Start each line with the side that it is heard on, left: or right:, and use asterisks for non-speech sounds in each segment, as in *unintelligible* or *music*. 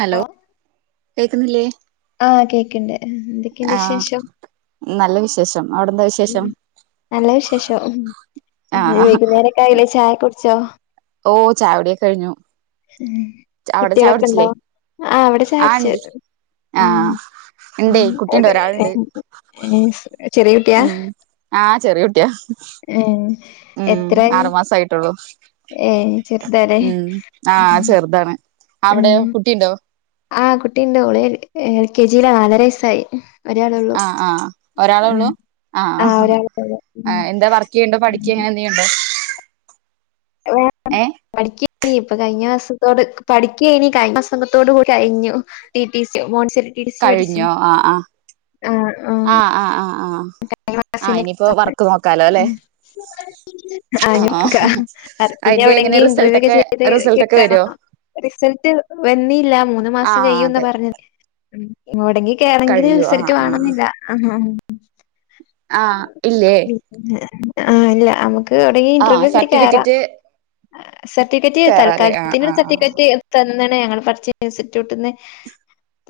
right: Hello കേക്ക്ണില്ലേ
left: ആ കേക്ക്ണ്ട് എന്തക്കെയ്ണ്ട് വിശേഷം
right: നല്ല വിശേഷം അവിടെന്താ
left: ഉം
right: വിശേഷം
left: നല്ല വിശേഷം ഇന്ന്
right: ആഹ്
left: വൈകുന്നേരക്കായിലേ ചായ കുടിച്ചോ
right: ഓ ചായൊടിയെ കഴിഞ്ഞു
left: ഉം
right: അവിടെ ചായ
left: കുട്ടികളൊക്കെണ്ടോ
right: കുടിച്ചില്ലേ
left: ആ ഇവിടെ
right: ആഹ്
left: ചായുടിച്ചു
right: ഇണ്ട്
left: ഉം
right: ആഹ്
left: ഉം
right: ഇണ്ടേ കുട്ടിണ്ട് ഒരാളുണ്ട്
left: *unintelligible*
right: ഉം ആ ചെറിയൂട്ടിയ
left: ഏഹ്
right: ഉം
left: എത്രായി
right: ആറുമാസയിട്ടുള്ളു
left: ഏഹ് ചെറുതാല്ലേ
right: ഉം ആ
left: ഉം
right: ചെറ്താണ് അവിടെയോ
left: ഉം
right: കുട്ടിണ്ടോ?
left: ആഹ് കുട്ടീണ്ട് ഓള് എൽ എൽ കെ ജി യി ലാ നാലര വയസായി ഒരാളൊള്ളൂ
right: ആഹ് ആഹ് ഒരാളെ
left: ഉം
right: ഉള്ളൂ
left: ആ
right: ആഹ്
left: ഒരാള്
right: എന്താ വർക്ക് ചെയ്യണ്ടോ പഠിക്ക അങ്ങനെ
left: *unintelligible*
right: എന്തെയ്യുണ്ടോ ഏഹ്
left: *unintelligible* ഇപ്പ കഴിഞ്ഞ മാസത്തോട് പഠിക്ക്യേനി കഴിഞ്ഞ മാസത്തോടു കൂടി കഴിഞ്ഞു T T C Montessori T T C പഠിച്ച് ന്
right: കഴിഞ്ഞോ ആഹ്
left: ആ ആ
right: ആഹ് ആഹ് ആഹ് ആഹ് ആഹ്
left: *unintelligible*
right: ഇനിയിപ്പോ
left: *unintelligible*
right: വർക്ക് നോക്കാലോ അല്ലെ ആ ആ അയിന്റെ
left: പിന്നെവടേ
right: എങ്ങനെ
left: ഈ ഇന്റർവ്യൂ ഒക്കെ
right: റിസൾട്ടൊക്കെ
left: ചെയ്ത്
right: റിസൾട്ടൊക്കെ വരോ
left: കിട്ടണം. റിസൾട്ട് വെന്നീല്ല മൂന്ന്
right: ആ
left: മാസം കൈയ്യുന്നാ
right: അതെ
left: പറഞ്ഞത് ഉം എവടെങ്കി കേറങ്കില്
right: കഴിയോ ആ
left: റിസൽട്ട് വാണംന്നില്ല *unintelligible*
right: ആഹ് ഇല്ലേ
left: ആഹ ഇല്ല അമുക്ക് *unintelligible* എവടെങ്കി
right: ആ
left: ഇന്റർവ്യൂ ക്ക് കേറാ
right: സർട്ടിഫിക്കറ്റ്
left: സർട്ടിവിക്കറ്റ്
right: കേറാല്ലേ ആ
left: തൽക്കാലത്തി ന്ള്ള
right: ആ
left: സർട്ടിവിക്കറ്റ് ത ന്ന്ണ് ഞങ്ങള് പഠിച്ച ഇൻസ്റ്റിട്യൂട്ട്ന്ന്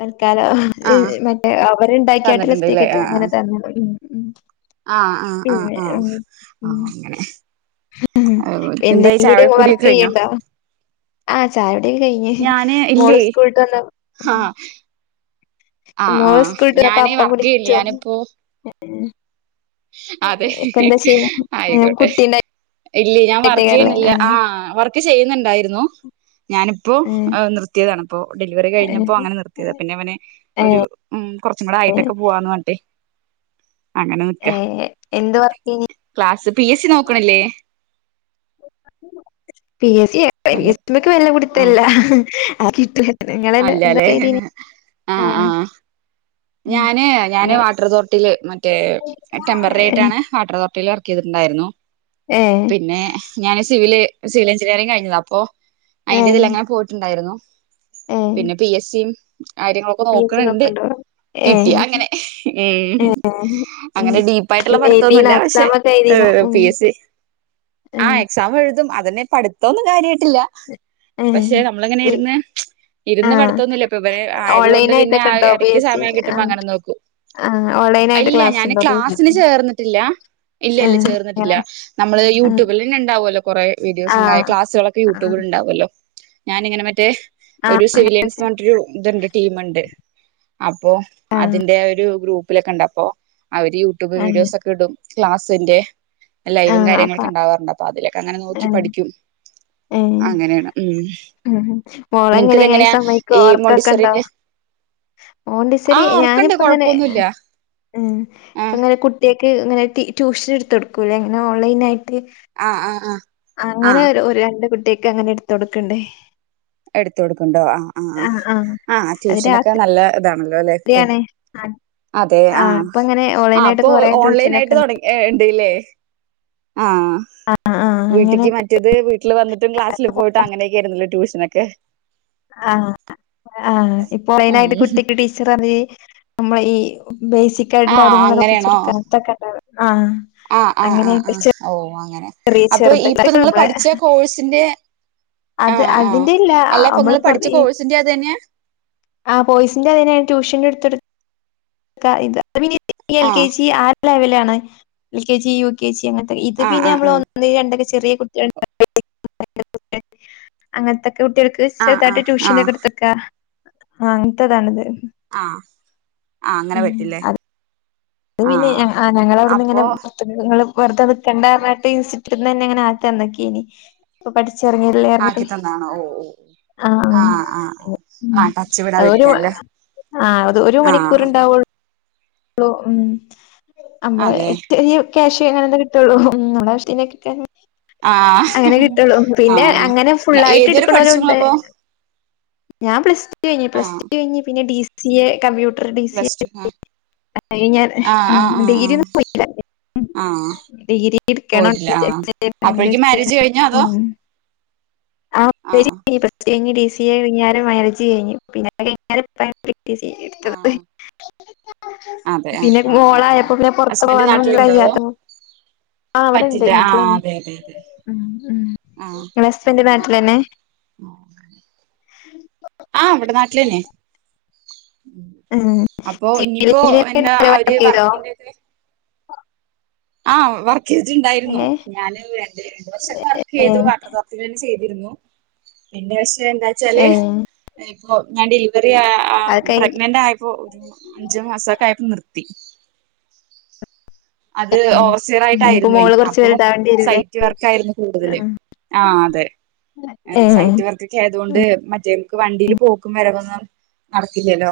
left: തൽ ക്കാലം
right: ആ ആ
left: ഈ മറ്റേ അവ ര്ണ്ടാക്കിയാട്ട്ള്ള
right: തന്നിട്ടുണ്ട്ല്ലേ
left: സർട്ടിവിക്കറ്റ് അങ്ങനെ തന്ന്ണ്ട്. ഉം ഉം
right: ആഹ് ആഹ് ആഹ്
left: പിന്നെ
right: ആഹ്
left: ഉം
right: ആ
left: ഉം
right: അങ്ങനെ എന്തായി ചായ
left: എന്തെങ്കിലും
right: കുടിയെക്കെ
left: വർക്ക്
right: കഴിഞ്ഞോ
left: ചെയ്യണ്ടോ ആഹ് ചായുടിക്കെ കഴിഞ്‌
right: ഞാന്
left: മോള്
right: ഇല്ലേ
left: സ്കൂള്ട്ട് വന്ന
right: ആ ആ ആ
left: മോള് സ്കൂളിട്ട *unintelligible*
right: ഞാന്
left: അപ്പം
right: വർക്ക് ചെയ്യല്ലേ
left: കുടിച്ചു
right: ഞാനിപ്പോ
left: ഏഹ്
right: അതെ
left: ചെയ്യണെ
right: ആയിക്കോട്ടെ ഇല്യേയ് ഞാൻ
left: കുട്ടീണ്ടായിട്ടേക്കാരല്ലേ
right: വർക്കിയ്യുന്നില്ല
left: ആഹ്
right: ആ വർക്ക് ചെയ്യുന്ന്ണ്ടായിരുന്നു ഞാനിപ്പോ നിർത്യ താണ്പ്പോ ഡെലിവറി കഴിഞ്ഞപ്പോ
left: ഏഹ്
right: അങ്ങനെ നിർത്തിയത പിന്നെ ഇവനെ ഒരു
left: ഏഹ്
right: ഉം കൊറച്ചും കൂടെ ആയിട്ടക്കെ പൂവാന്ന് പറഞ്ഞിട്ടെ അങ്ങനെ നിക്കാ.
left: ഏഹ് എന്ത് വർക്കെയ്നി
right: ക്ലാസ് പി എസ് സി നോക്ക്ണില്ലേ
left: പി എസ് സി യാ പി
right: ഹലോ
left: എസ് സി ഇന്ക്ക്‌ വല്ല പിടിത്തല്ല
right: അല്ലലേ ആഹ് ആഹ്
left: ഉം
right: ഞാന് ഞാന്
left: ഇങ്ങനെ
right: വാട്ടർ അതോറിറ്റിയില് മറ്റേ ടെംമ്പററി
left: ഏഹ്
right: ആയിട്ടാണ് വാട്ടർ അതോറിറ്റിയില് വർ ക്കീതിട്ട്ണ്ടായിരുന്നു
left: ഏഹ്
right: പിന്നെ ഞാന് സിവില് സിവിൽ എഞ്ചിനീയറിംഗ് കഴിഞ്ഞതാ അപ്പോ
left: ഏഹ്
right: അയിന്റതിലങ്ങനെ പോയിട്ട്ണ്ടായിരുന്നു.
left: ഏഹ്
right: പിന്നെ പി എസ് സിം കാര്യങ്ങളൊക്കെ
left: പി എച്ച്
right: നോക്ക്ണ് ണ്ട്
left: നോക്ക്ണ്ടോ ഏഹ്
right: കിട്ടിയാ അങ്ങനെ ഊം
left: ഏഹ്
right: അങ്ങനെ
left: ഏഹ്
right: ഡീപ്പായിട്ടുള്ള
left: എഴുതീണോ
right: പഠിത്തൊന്നൂല്ല പക്ഷെ
left: എക്സാമൊക്കെ എഴുതീണോ
right: ഇഹ്
left: ഉം
right: പി എസ് സി
left: ഏഹ്
right: ആഹ് എക്സാം എഴുതും അതെന്നെ പഠിത്തൊന്നും കാര്യായിട്ടില്ല പക്ഷെ
left: ഏഹ്
right: നമ്മളിങ്ങനെ ഇര്ന്ന് ഇര്ന്ന്
left: ആഹ്
right: പഠിത്തൊന്നുംല്ല ഇപ്പൊ ഇവര് ആയത്
left: ഓൺലൈൻ
right: കൊണ്ട് പിന്നെ
left: ആയിട്ടൊക്കെ
right: ആഹ്
left: ഉണ്ടോ
right: എട
left: പി എസ് സി
right: സമയം
left: ആഹ്
right: കിട്ടുമ്പങ്ങനെ നോക്കും
left: ആഹ് ഓൺലൈൻ ആയിട്ട്
right: ഇല്ല
left: ക്ലാസ്
right: ഞാന്
left: ഉണ്ടോ പി എസ്
right: ക്ലാസിന്
left: സി
right: ചേർന്നിട്ടില്ല ഇല്ല ഇല്ല
left: ഏഹ്
right: ചേർന്നിട്ടില്ല
left: അങ്ങനെ
right: നമ്മള് യൂട്യൂബിലെന്നെണ്ടാവും കുറേ വീഡിയോസും
left: ആഹ്
right: *unintelligible* ക്ലാസുകളൊക്കെ
left: ആഹ് ആഹ്
right: യൂട്യൂബിലുണ്ടാവല്ലോ ഞാനിങ്ങനെ മറ്റേ
left: ആഹ്
right: ഒരു
left: അങ്ങനെ ചെ
right: സിവിലിയൻസ്ന്ന് പറഞ്ഞിട്ടൊരു ഇത്ണ്ട് ടീമിണ്ട് അപ്പോ അതിന്റെ ആഹ് ഒരു ഗ്രൂപ്പിലൊക്കെണ്ട് അപ്പോ അവര് യൂട്യൂബ്
left: ആഹ്
right: വീഡിയോസൊക്കെടും ക്ലാസ്സിന്റെ ലൈവും
left: ആഹ് അപ്പ
right: കാര്യങ്ങളൊക്കെണ്ടാവാറുണ്ട് അപ്പൊ അതിലൊക്കങ്ങന നോക്കി
left: ഏഹ്
right: പഠിക്കും
left: ഏഹ്
right: അങ്ങനെയാണ് ഉം
left: ഉം മോളെങ്ങനെ എങ്ങനെ
right: നിനക്കിതെങ്ങനെയാ
left: സമ്മയ്ക്കോ
right: ഈ മോണ്ടിസറിന്റെ ആ
left: മോണ്ടിസ്സറി
right: ഉറക്കണ്ട്
left: ഞാനിപ്പങ്ങനെ
right: കൊഴപ്പൊന്നുമില്ല
left: ഉം
right: ആ
left: ഇപ്പ്ങ്ങനെ കുട്ടിയേക്ക് ഇങ്ങനെ ട്യൂഷനിട്ത്ത് കൊടുക്കൂലെ ഇങ്ങനെ ഓൺലൈനായി ട്ട്
right: ആ ആ ആ ആ
left: അങ്ങനെ ഒരു ഒരു രണ്ട് കുട്ടിയേക്കങ്ങനെ എട്ത്ത് കൊടുക്ക്ണ്ട്
right: എട്ത്ത് കൊടുക്ക്ണ്ടോ ആഹ് ആഹ് ആഹ് ആഹ് ആ
left: അത്
right: ട്യൂഷനൊക്കെ നല്ല അതാണല്ലോല്ലെ ഇപ്പൊ?
left: രാത്രിയാണ് ആഹ്
right: അതെ ആഹ്
left: ഇപ്പങ്ങനെ
right: ആഹ്
left: ഓൺലൈനായിട്ട്
right: പ്പൊ
left: കൊറേ
right: ഓൺലൈനായിട്ട്
left: ട്യൂഷനൊക്കെണ്ട്
right: തൊട ഏഹ് ഇണ്ട്ല്ലേ? ആഹ്
left: ആഹ് ആഹ് അങ്ങനെ
right: വീട്ടിക്ക് മറ്റത് വി വീട്ടില് വന്നിട്ടും ക്ലാസില് പോയിട്ടും അങ്ങനൊക്കെയായിര്ന്ന്ലെ ട്യൂഷനൊക്കെ?
left: ആഹ് ആഹ്
right: ഉം
left: *unintelligible* കുട്ടിക്ക് ടീച്ചർ *unintelligible* നമ്മളെ ഈ
right: ആ
left: ബേസിക്കായിട്ടുള്ള
right: അങ്ങനെയാണോ ആ
left: കാര്യങ്ങളൊക്കൊപ്പിച്ചൊട്ക്ക അങ്ങനത്തൊക്കെണ്ടാവാ ആഹ്
right: ആഹ് ആഹ് ആഹ്
left: അങ്ങനെയായിട്ട്
right: ആഹ് ഓ അങ്ങനെ
left: ചെറിയ
right: അപ്പൊ
left: ചെറുത്
right: ഇപ്പൊ നിങ്ങള്
left: നമ്മളെ
right: പഠിച്ച കോഴ്സിന്റെ
left: അത്
right: ആഹ് ആഹ്
left: അതിന്റെ ഇല്ല
right: അല്ലപ്പൊ
left: നമ്മള്
right: ഇങ്ങള്
left: പൊറ
right: പഠിച്ച
left: ഈ
right: കോഴ്സിന്റേം അതന്നെയാ
left: ആഹ് കോഴ്സിന്റതന്നെ ട്യൂഷനെട്ത്തൊടുക്ക ഇത ത് പിന്നെ എൽ കെ ജി ആഹ് ലെവലാണ് L K G U K G അങ്ങ ഇത്
right: ആഹ്
left: പിന്നെ
right: ആഹ്
left: നമ്മള് ഒന്ന് രണ്ടാക്കേ ചെറിയേ കുട്ടിയോള് *unintelligible* അങ്ങനത്തെ കുട്ടികൾക്ക്
right: ആഹ്
left: ചെറുതായിട്ട്
right: ആഹ് ആഹ്
left: ട്യൂഷനൊക്കെട്ത്തൊട്ക്കാ ആഹ് അങ്ങനത്തെതാണ്ത്
right: ആഹ് ആഹ് അങ്ങനെ പറ്റുംല്ലേ?
left: അത് പിന്നെ ആഹ് ഹ് ആഹ് ഞങ്ങളവ്ട്ന്ന് ഇങ്ങനെ *unintelligible* വറുതാ നിക്കണ്ടാർഞ്ട്ടി ൻസ്റ്റിറ്റ്യൂട്ട്ട്ടിന്നന്നെങ്ങനാക്കി തന്ന്ക്കേന് ഇപ്പൊ പഠി
right: ആക്കിത്തന്നാണോ ഓഹ് ഓഹ് ആഹ് ആഹ്
left: ഉം
right: ആഹ് ടച്ച്
left: ഒരു
right: വിടാതിരിക്കൻല്ലേ
left: ആഹ് അത് ഒരു മണിക്കൂറ്ണ്ടാവൊ ള്ളൂ ഉം അമ്മള്
right: അതെ
left: *unintelligible* ക്യാഷ് അങ്ങനെന്തെ കിട്ടൊള്ളൂ ഉം നമ്മളാവശ്യത്തിനൊക്കെട്കാന്
right: ആഹ്
left: അങ്ങനെ കിട്ടൊള്ളു പിന്നെ
right: ആഹ്
left: അങ്ങനെ
right: ഏതുവരെ പഠിച്ചു
left: ഫുള്ളായിട്ടെട്ക്ക്ണോലുണ്ട്
right: നിങ്ങളപ്പോ
left: ഞാൻ പ്ലസ്ടു കയ്ഞ്ഞ് പ്ലസ്ടു കയ്ഞ്ഞ് പിന്നെ ഡി സി എ കമ്പ്യൂ
right: പ്ലസ്‌ടു ആഹ്
left: ആ ഞാൻ
right: ആഹ് ആഹ് ആഹ്
left: ഡിഗ്രിയൊന്നും പോയ്ട്ടില്ല
right: ആഹ് ആഹ്
left: ഡിഗ്രി എടുക്കണം
right: പോയിട്ടില്ല ആഹ്
left: ഡിസ്റ്റൻസ്
right: അപ്പോഴേക്കും
left: *unintelligible*
right: മാരേജ്
left: ചെയ്യണം
right: കഴിഞ്ഞോ അതോ
left: ഉം ആഹ് *unintelligible* പ്ലസ്ടു കയ്ഞ് ഡി സി എ കയ്ഞ്ഞേരം മാര്യേജ് കയ്ഞ്ഞ് പിന്നെ അത് കയ്ഞ്ഞേരം *unintelligible* ഡി സി എ എട്ത്തത്
right: ആഹ് അതെ
left: പിന്നെ
right: ആ ആ ആ ആ
left: മോളായപ്പൊപിന്നെ
right: ഹസ്ബൻഡ്
left: പൊറത്തെറങ്ങാനും
right: നാട്ടിലുണ്ടോ അതോ
left: കയ്യാത്തപ്പൊ ആഹ് അവ്ടണ്ട്
right: പറ്റില്ല ആ
left: നാട്ടിലാണ്
right: അതെ അതെ അതെ
left: ഉം ഉം
right: ആ ആ
left: ഇങ്ങളസ്ബൻഡ്
right: ആ
left: നാട്ടിലെന്നെ?
right: *unintelligible*
left: *unintelligible*
right: ആഹ് ഇവിടെ നാട്ടിലന്നെ. അപ്പൊ ഇനിയിപ്പോ എന്താ
left: *unintelligible*
right: അവര്
left: വക്കതോ
right: ആഹ് വർക്ക് ചെയ്തിട്ടുണ്ടായിരുന്നു
left: ഏഹ്
right: ഞാന് *unintelligible*
left: ഏഹ് ഏ
right: *unintelligible*
left: അത് കഴി
right: പ്രേഗ്രന്റ ആയപ്പോ ഒരു അഞ്ചു മാസക്കെ ആയപ്പോ നിർത്തി. പി അത്
left: ഏ
right: ഓവർസിയർ
left: ഇനിയിപ്പോ
right: ആയിട്ടായിരുന്നുേ
left: മോള് കൊറച്ച്
right: അപ്പൊ
left: വലുതാവേണ്ടി വരൂല്ലേ
right: സൈറ്റ് വർക്ക് ആയിരുന്നു. കൂടുതല്.
left: ആഹ്
right: ആഹ അതെ
left: ഏ
right: സൈറ്റ് വർക്ക്ക്കെ ആയതുകൊണ്ട് മറ്റേ ക്ക് വണ്ടിൽ പോക്കും വരവന്നും നടക്കില്ലല്ലോ?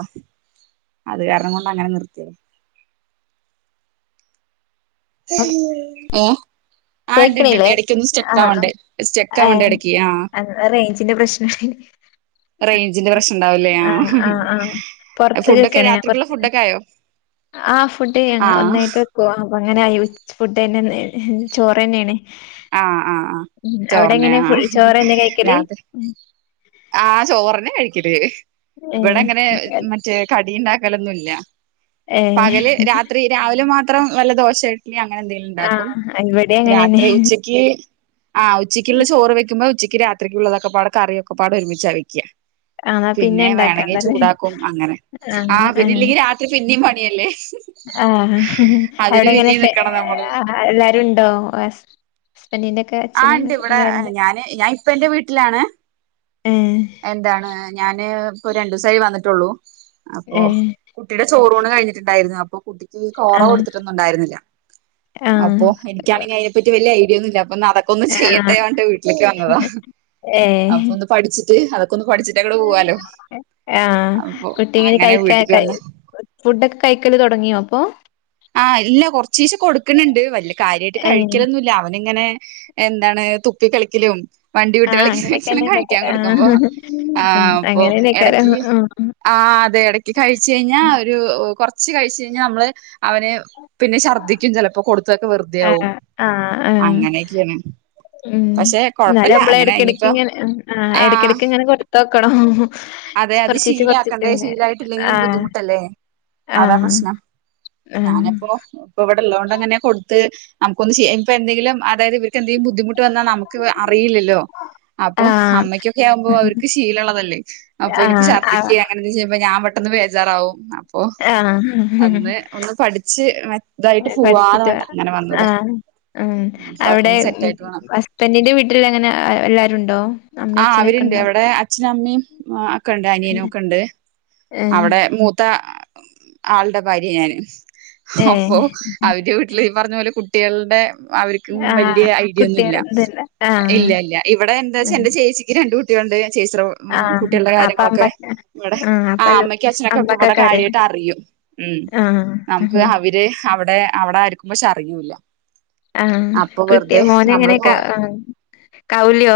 right: അത് കാരണം കൊണ്ട് അങ്ങനെ നിർത്തിയത് ഏ
left: കേക്കണല്ലേ
right: സ്റ്റെക്ക് ആവണ്ട് ഇടയ്ക്ക് ആ
left: ആ റേഞ്ചിന്റെ പ്രശ്ന *inaudible*
right: റേഞ്ചിന്റെ പ്രശ്നം ഉണ്ടാവുലോ
left: ആഹ് ആഹ്
right: ആആ
left: പൊറത്ത്
right: ഫുഡ്ക്കെ രാത്രിക്കുള്ള ഫുഡൊക്കെ ആയോ?
left: ആഹ ഫുഡ്
right: ആഹ്
left: ഒന്നായിട്ട് വെക്കു അപ്പ അങ്ങനെ ഫുഡ് തന്നെ ചോറ് തന്നെയാണ്.
right: ആ
left: ഉം അവിടെ എങ്ങനെ ചോറ് തന്നെ കഴിക്കല്
right: ആഹ ചോറിനെ കഴിക്കല് ഇവിടെ
left: ഏഹ്
right: അങ്ങനെ മറ്റേ കടി ഉണ്ടാക്കലൊന്നുംല്ല.
left: ഏഹ്
right: പകല് രാത്രി രാവിലെ മാത്രം നല്ല ദോശ അങ്ങനെ എന്തെങ്കിലും ഉണ്ടാക്കും.
left: ആഹ് ഇവിടെ അങ്ങനെന്നെ
right: രാത്രി ഉച്ചക്ക്. ആഹ ഉച്ചയ്ക്കുള്ള ചോറ് വെക്കുമ്പോ ഉച്ചക്ക് രാത്രിക്കക്ക്ള്ളതൊക്കൊ കറിയൊക്കെ പാട് ഒരുമിച്ചാ വെക്കാ.
left: ആഹ്
right: പിന്നെ വേണെങ്കിൽ
left: ഇണ്ടാക്കണ്ടല്ലേ
right: ചൂടാക്കും. അങ്ങനെ ആ
left: ആഹ്
right: പിന്നെ ഇല്ലെങ്കിൽ രാത്രി പിന്നീ എല്ലേ നിക്കണം നമ്മള്
left: ആ
right: ആ ഉണ്ട് ഇവിടെ ഞാന് ഞാൻ ഇപ്പ എന്റെ വീട്ടിലാണ്.
left: ഏഹ്
right: എന്താണ് ഞാന് ഇപ്പൊ രണ്ടു ദിവസായി വന്നിട്ടുള്ളൂ. അപ്പൊ
left: ഏഹ്
right: കുട്ടിയുടെ ചോറൂണ്. കഴിഞ്ഞിട്ടുണ്ടായിരുന്നു. അപ്പൊ *unintelligible*
left: ആഹ്
right: കൊടുത്തിട്ടൊന്നുംണ്ടായിരുന്നില്ല
left: ആഹ്
right: അപ്പൊ എനിക്കാണെങ്കിൽ അതിനെപ്പറ്റി വലിയ ഐഡിയ ഒന്നുമില്ല അ അതൊക്കെ ഒന്ന്
left: ആഹ്
right: ചെയ്യട്ടെ വട്ട് വീട്ടിലേക്ക് വന്നതാ. അപ്പൊ
left: ഏഹ്
right: ഒന്ന് പഠിച്ചിട്ട് അതൊ പഠിച്ചിട്ട് ഓക്കെ പോവാലോ
left: ആഹ്
right: അപ്പൊ അങ്ങനെ വീട്ടക്ക് വന്ന
left: ഫുഡ് ഒക്കെ കൈക്കല് തുടങ്ങിയോ ഇപ്പൊ.
right: ആഹ് ഇല്ല കൊറച്ചിച കൊടുക്കണണ്ട്. വല്യ കാര്യമായിട്ട്
left: ഏഹ്
right: കഴിക്കലൊന്നുമില്ല. അവൻങ്ങനെ എന്താണ് തുപ കളിക്കലും. വണ്ടി
left: ആഹ്
right: വട്ടുകളികലാണ് കഴിക്കാൻ
left: അങ്ങനെയൊക്കെന്നെക്കാരം
right: കൊടുക്കുമ്പോ
left: ആഹ്
right: ആ
left: ഉം
right: അപ്പൊ
left: അങ്ങനെന്നെക്കാരം
right: ഇടക്ക്.
left: ഉം
right: ആ അതെ ഇടക്ക് കഴിച്ച കഴിഞ്ഞാ ഒരു കൊറച്ച് കഴിച്ച കഴിഞ്ഞാൽ. നമ്മള് അവന്. പിന്നെ ഛർദ്ദിക്കും ചിലപ്പോ കൊടുത്തൊക്കെ വെറുതെ ആകും.
left: ആഹ് ആഹ് ആഹ്
right: അങ്ങനെ
left: ഉം എന്നാലും നമ്മള് ഇടയ്ക്കിടക്ക്
right: ഇനിയിപ്പോ
left: ഇങ്ങനെ
right: ആ
left: ഇടക്കിടയ്ക്ക് ഇങ്ങനെ കൊടുത്തോക്കണം.
right: അതെ അത്
left: കൊറച്ചീച്ചെ കൊറച്ചീച്ചെ
right: ശീലാക്കണ്ടേ
left: ഇങ്ങനെ
right: ശീലായിട്ടില്ലെങ്കിലും
left: ആഹ്
right: ബുദ്ധിമുട്ടല്ലേ? അതാ
left: ആഹ്
right: പ്രശ്നം.
left: ആഹ്
right: ഞാനിപ്പോ ഇപ്പൊ ഇവിടെ ലോണ്ടങ്ങനെ കൊടുത്ത് നമുക്കൊന്ന് ചെയ്യാൻ ഇപ്പൊ എന്തെങ്കിലും അതായത്. എന്തെങ്കും ബുദ്ധിമുട്ട് വന്നാ നമുക്ക് അറിയില്ലല്ലോ? അപ്പൊ അമ്മയ്ക്കൊക്കെ ആകുമ്പോ അവർക്ക് ശീല്ലാമുളത്താലേ അപ്പൊ
left: ആഹ് ആഹ്
right: ഛർദിക്കൊ
left: ആഹ്
right: അങ്ങനെന്ത അപ്പ ഞാൻ പെട്ടന്ന് ബേജാറാവും. അപ്പൊ
left: ആഹ്
right: അന്ന് ഒന്ന് പഠിച്ച് മതായിട്ട് പോവാന്ന്
left: പഠിച്ചിട്ട് വേണം
right: അങ്ങനെ വന്നത.
left: ആഹ് ഉം അവിടെ ഉ
right: ആ അവരുണ്ട് അവിടെ അച അമ്മയും ഒക്ക ഉണ്ട് അനിയനും ഒക്കെ ഉണ്ട്.
left: ഏഹ്
right: അവിടെ മൂത്ത ആളുടെ ഭാര്യ ഞാന് അപ്പൊ
left: ഏഹ്
right: അവടെ വീട്ടില് പറഞ്ഞ പോലെ കുട്ടി കുട്ടികളുടെ അവർക്കും വലിയ
left: ആഹ്
right: ഐഡിയ ഒന്നും ഇല്ല
left: കുട്ടികൾ ഇതല്ല ആഹ്
right: ഇല്ല ഇല്ല ഇവിടെ എന്താ വച്ചാ എന്റെ ചേച്ചിക്ക് രണ്ട് കു ചേച്ചീടെ ഉം
left: ആഹ്
right: കുട്ടികളുടെ
left: അപ്പൊ
right: കാര്യങ്ങളൊക്കെ
left: അമ്മക്ക്
right: ഇവിടെ
left: ആഹ്
right: ആ
left: അപ്പൊ
right: അമ്മയ്ക്കും അച്ഛനൊക്കെ ഇപ്പം ഇവിടെ
left: അമ്മക്കൊക്കെ അറിയാം
right: കാര്യമായിട്ട് അറിയും ഉം നമുക്ക്
left: ആഹ്
right: അവര് അവിടെ അവിടെ ആരിക്കും പക്ഷെ അറിയൂല്ല
left: ആ
right: അപ്പൊ
left: കുട്ടി
right: വെറുതെ
left: മോന് എങ്ങനെ
right: നമ്മളിപ്പോ
left: കൗല്യോ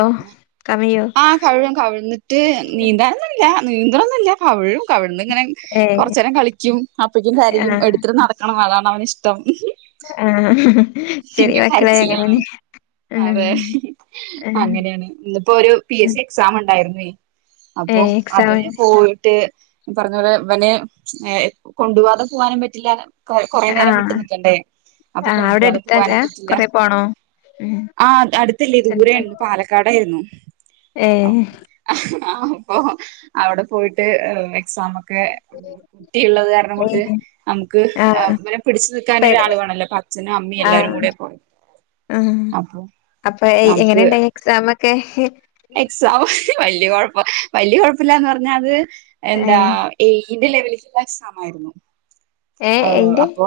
left: ക
right: ആ കമഴും കമഴ്ന്നിട്ട് നീന്താറൊന്നുമില്ല നീന്തണം ഒന്നുമില്ല കമിഴും കമിഴ്ന്ന് ഇങ്ങനെ
left: ഏ
right: കൊറച്ച് നേരം കളിക്കും അപ്പഴേക്കും കരയും എടുത്തിട്ട് നടക്കണം അതാണ് അവന് ഇഷ്ടം
left: ആ ശെരി
right: ഇങ്ങ
left: *unintelligible*
right: കരച്ചിലാണ്
left: എങ്ങനെ
right: അതെ അങ്ങനെയാണ് ഇന്നിപ്പോ ഒരു പി എസ്
left: ഉം
right: സി എക്സാം ഉണ്ടായിരുന്നേ
left: ഏ
right: അപ്പൊ അതിന്
left: എക്സാമിന്
right: പോയിട്ട് ഈ പറഞ്ഞപോലെ ഇവനെ കൊണ്ടു പോവാതെ പോകാനും പറ്റില്ലാല്ലോ കൊ കൊറേ നേരം വിട്ട്
left: ആഹ്
right: നിക്കണ്ടേ അപ്പൊ
left: ആഹ് അവിടെ
right: കൊണ്ടുപോവാതെ
left: അടുത്തല്ല
right: പോവാനും പറ്റില്ല
left: കൊറെ പോണോ ഉം
right: ആ അടുത്തില്ലേ ദൂരെയായിരുന്നു പാലക്കാടായിരുന്നു
left: ഏ
right: ആ അപ്പൊ അവിടെ പോയിട്ട് എക്സാമൊക്കെ കുട്ടിയുള്ളത് കാരണം കൊണ്ട്
left: ഏത്
right: നമുക്ക്
left: ആഹ്
right: ഇവനെ പിടിച്ചു നിൽക്കാൻ
left: പെട്
right: ഒരാള് വേ ണമല്ലോ അച്ചനും അമ്മി എല്ലാരും കൂടെയാ പോയെ
left: മ് അപ്പം എങ്ങനെ
right: നമുക്ക്
left: ഉണ്ടായി എക്സാം ഒക്കെ
right: എക്സാം വലിയ കുഴപ്പം വലിയ കുഴപ്പം ഇല്ലാന്ന് പറഞ്ഞാ അത് എന്താ
left: ഏഹ്
right: ഈ ആ *unintelligible* എക്സാമായിരുന് ആ നു
left: ഏ എയിന്റെ
right: അപ്പൊ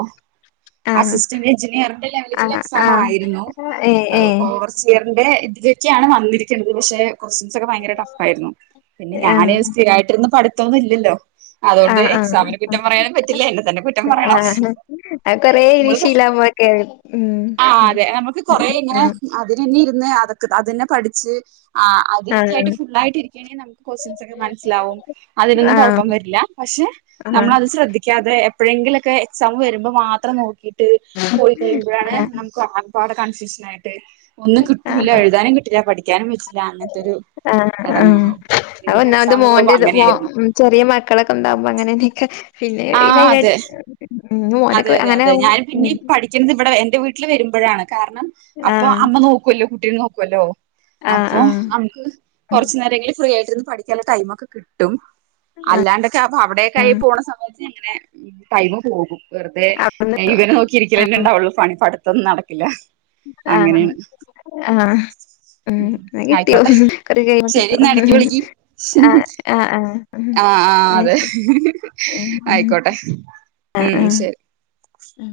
left: ആഹ്
right: അസിസ്റ്റന്റ് എഞ്ചിനീയറിന്റെ ലെവലിലുള്ള
left: ആഹ്
right: എക്സാം
left: ആഹ്
right: ആയിരുന്നു
left: ഏഹ് ഏഹ്
right: ഓവർ സി അതിന്റെ ഇതിലൊക്കെയാണ് വന്നിരിക്കുന്നത് പക്ഷെ ക്വാസ്റ്റ്യൻസ് ഒക്കെ ഭയങ്കര ടഫ് ആയിരുന്നു പിന്നെ ഞാന് സ്ഥിരായിട്ട് ഇരുന്ന് പടുത്തം ഒന്നുമില്ലല്ലോ അതുകൊണ്ട്
left: ആഹ് ആഹ്
right: എക്സാമിനെ കുറ്റം
left: ആഹ്
right: പറയാനും പറ്റില്ല എന്നെ തന്നെ കുറ്റം പറയണം
left: ആഹ് അത് കൊറേ ഇനി
right: നമ്മള്
left: ശീലാവുമ്പോക്കേണ് ഉം
right: ആ അതെ നമുക്ക് കൊറെ ഇങ്ങനെ
left: ആഹ്
right: അതിനന്നെ ഇരു ന്ന് അതൊക്കെ അതന്നെ പഠിച്ച് ആഹ് അതിലിക്ക്
left: ആഹ്
right: ആയിട്ട് ഫുൾ ആയിട്ട് ഇരിക്കാണെങ്കിൽ നമുക്ക് ക്വാസ്റ്റ്യൻസ് ഒക്കെ മനസ്സിലാവും അതിനൊന്നും
left: ആഹ്
right: കുഴപ്പം വരില്ല പഷ് പക്ഷെ
left: ആഹ്
right: നമ്മളത് ശ്രദ്ധിക്കാതെ എപ്പോഴെങ്കിലൊക്കെ എക്സാം വരുമ്പോൾ മാത്രം നോക്കിട്ട് പോയി കഴിയുമ്പോഴാണ്
left: ആഹ്
right: നമുക്ക് ഒരു പാട് കൺഫ്യൂഷൻ ആയിട്ട് ഒന്നും കിട്ടൂല്ല
left: ആഹ്
right: എഴുതാനും കിട്ടില്ല പഠിക്കാനും പറ്റില്ല അങ്ങനത്തെ ഒരു
left: ആ ആ
right: എടങ്ങേറാവും
left: അത്
right: ഇന്നിപ്പോ
left: ഒന്നാമത്
right: എക്സാമിന് പോയപ്പോ
left: മോന്റെത് മോ
right: അങ്ങനെയായിരുന്നു
left: ഉം ചെറിയ മക്കളൊക്കെ ഉണ്ടാവുമ്പം അങ്ങനൊക്കെ പിന്നെ ഈ
right: ആഹ്
left: ലൈനാ
right: അതെ അതെ അതെ അതെ ഞാനും പിന്നെയും പഠിക്കുന്നത് ഇവിടെ എന്റെ വീട്ടില് വരുമ്പോഴാണ് കാരണം അപ്പൊ
left: ആഹ്
right: അമ്മ നോക്കുവല്ലോ കുട്ടിയെ നോക്കുവല്ലോ
left: ആഹ്
right: അപ്പൊ
left: ആഹ്
right: നമുക്ക്
left: ഉം
right: കൊറച്ച് നേരമെങ്കിലും ഫ്രീ ആയിട്ടിരുന്ന് പഠിക്കാനുള്ള ടൈമ് ഒക്കെ കിട്ടും
left: ആഹ്
right: അല്ലാണ്ടൊക്കെ അപ്പൊ അവിടേക്കായി
left: ആഹ്
right: പോണ സമയത്ത് അങ്ങനെ ടൈമ് പോകും വെറുതെ
left: അവിടുന്ന്
right: ഇവനെ നോക്കിയിരിക്കലന്നെ ഇണ്ടാവുള്ളു പണി പടുത്തമൊന്നും നടക്കില്ല
left: ആ
right: അങ്ങനെയാണ്
left: ആ
right: ഉം
left: മ്
right: ആയിക്കോട്ടെ
left: *unintelligible* കൊറേ
right: ശരി
left: കഴിയുമ്പത്തേക്ക്
right: എന്നാ ഇടക്ക് വിളിക്ക്
left: ആ ആ ആ മ്
right: ആ ആ അതെ ആയിക്കോട്ടെ
left: ആ
right: ഉം
left: ആ
right: ശരി
left: മ്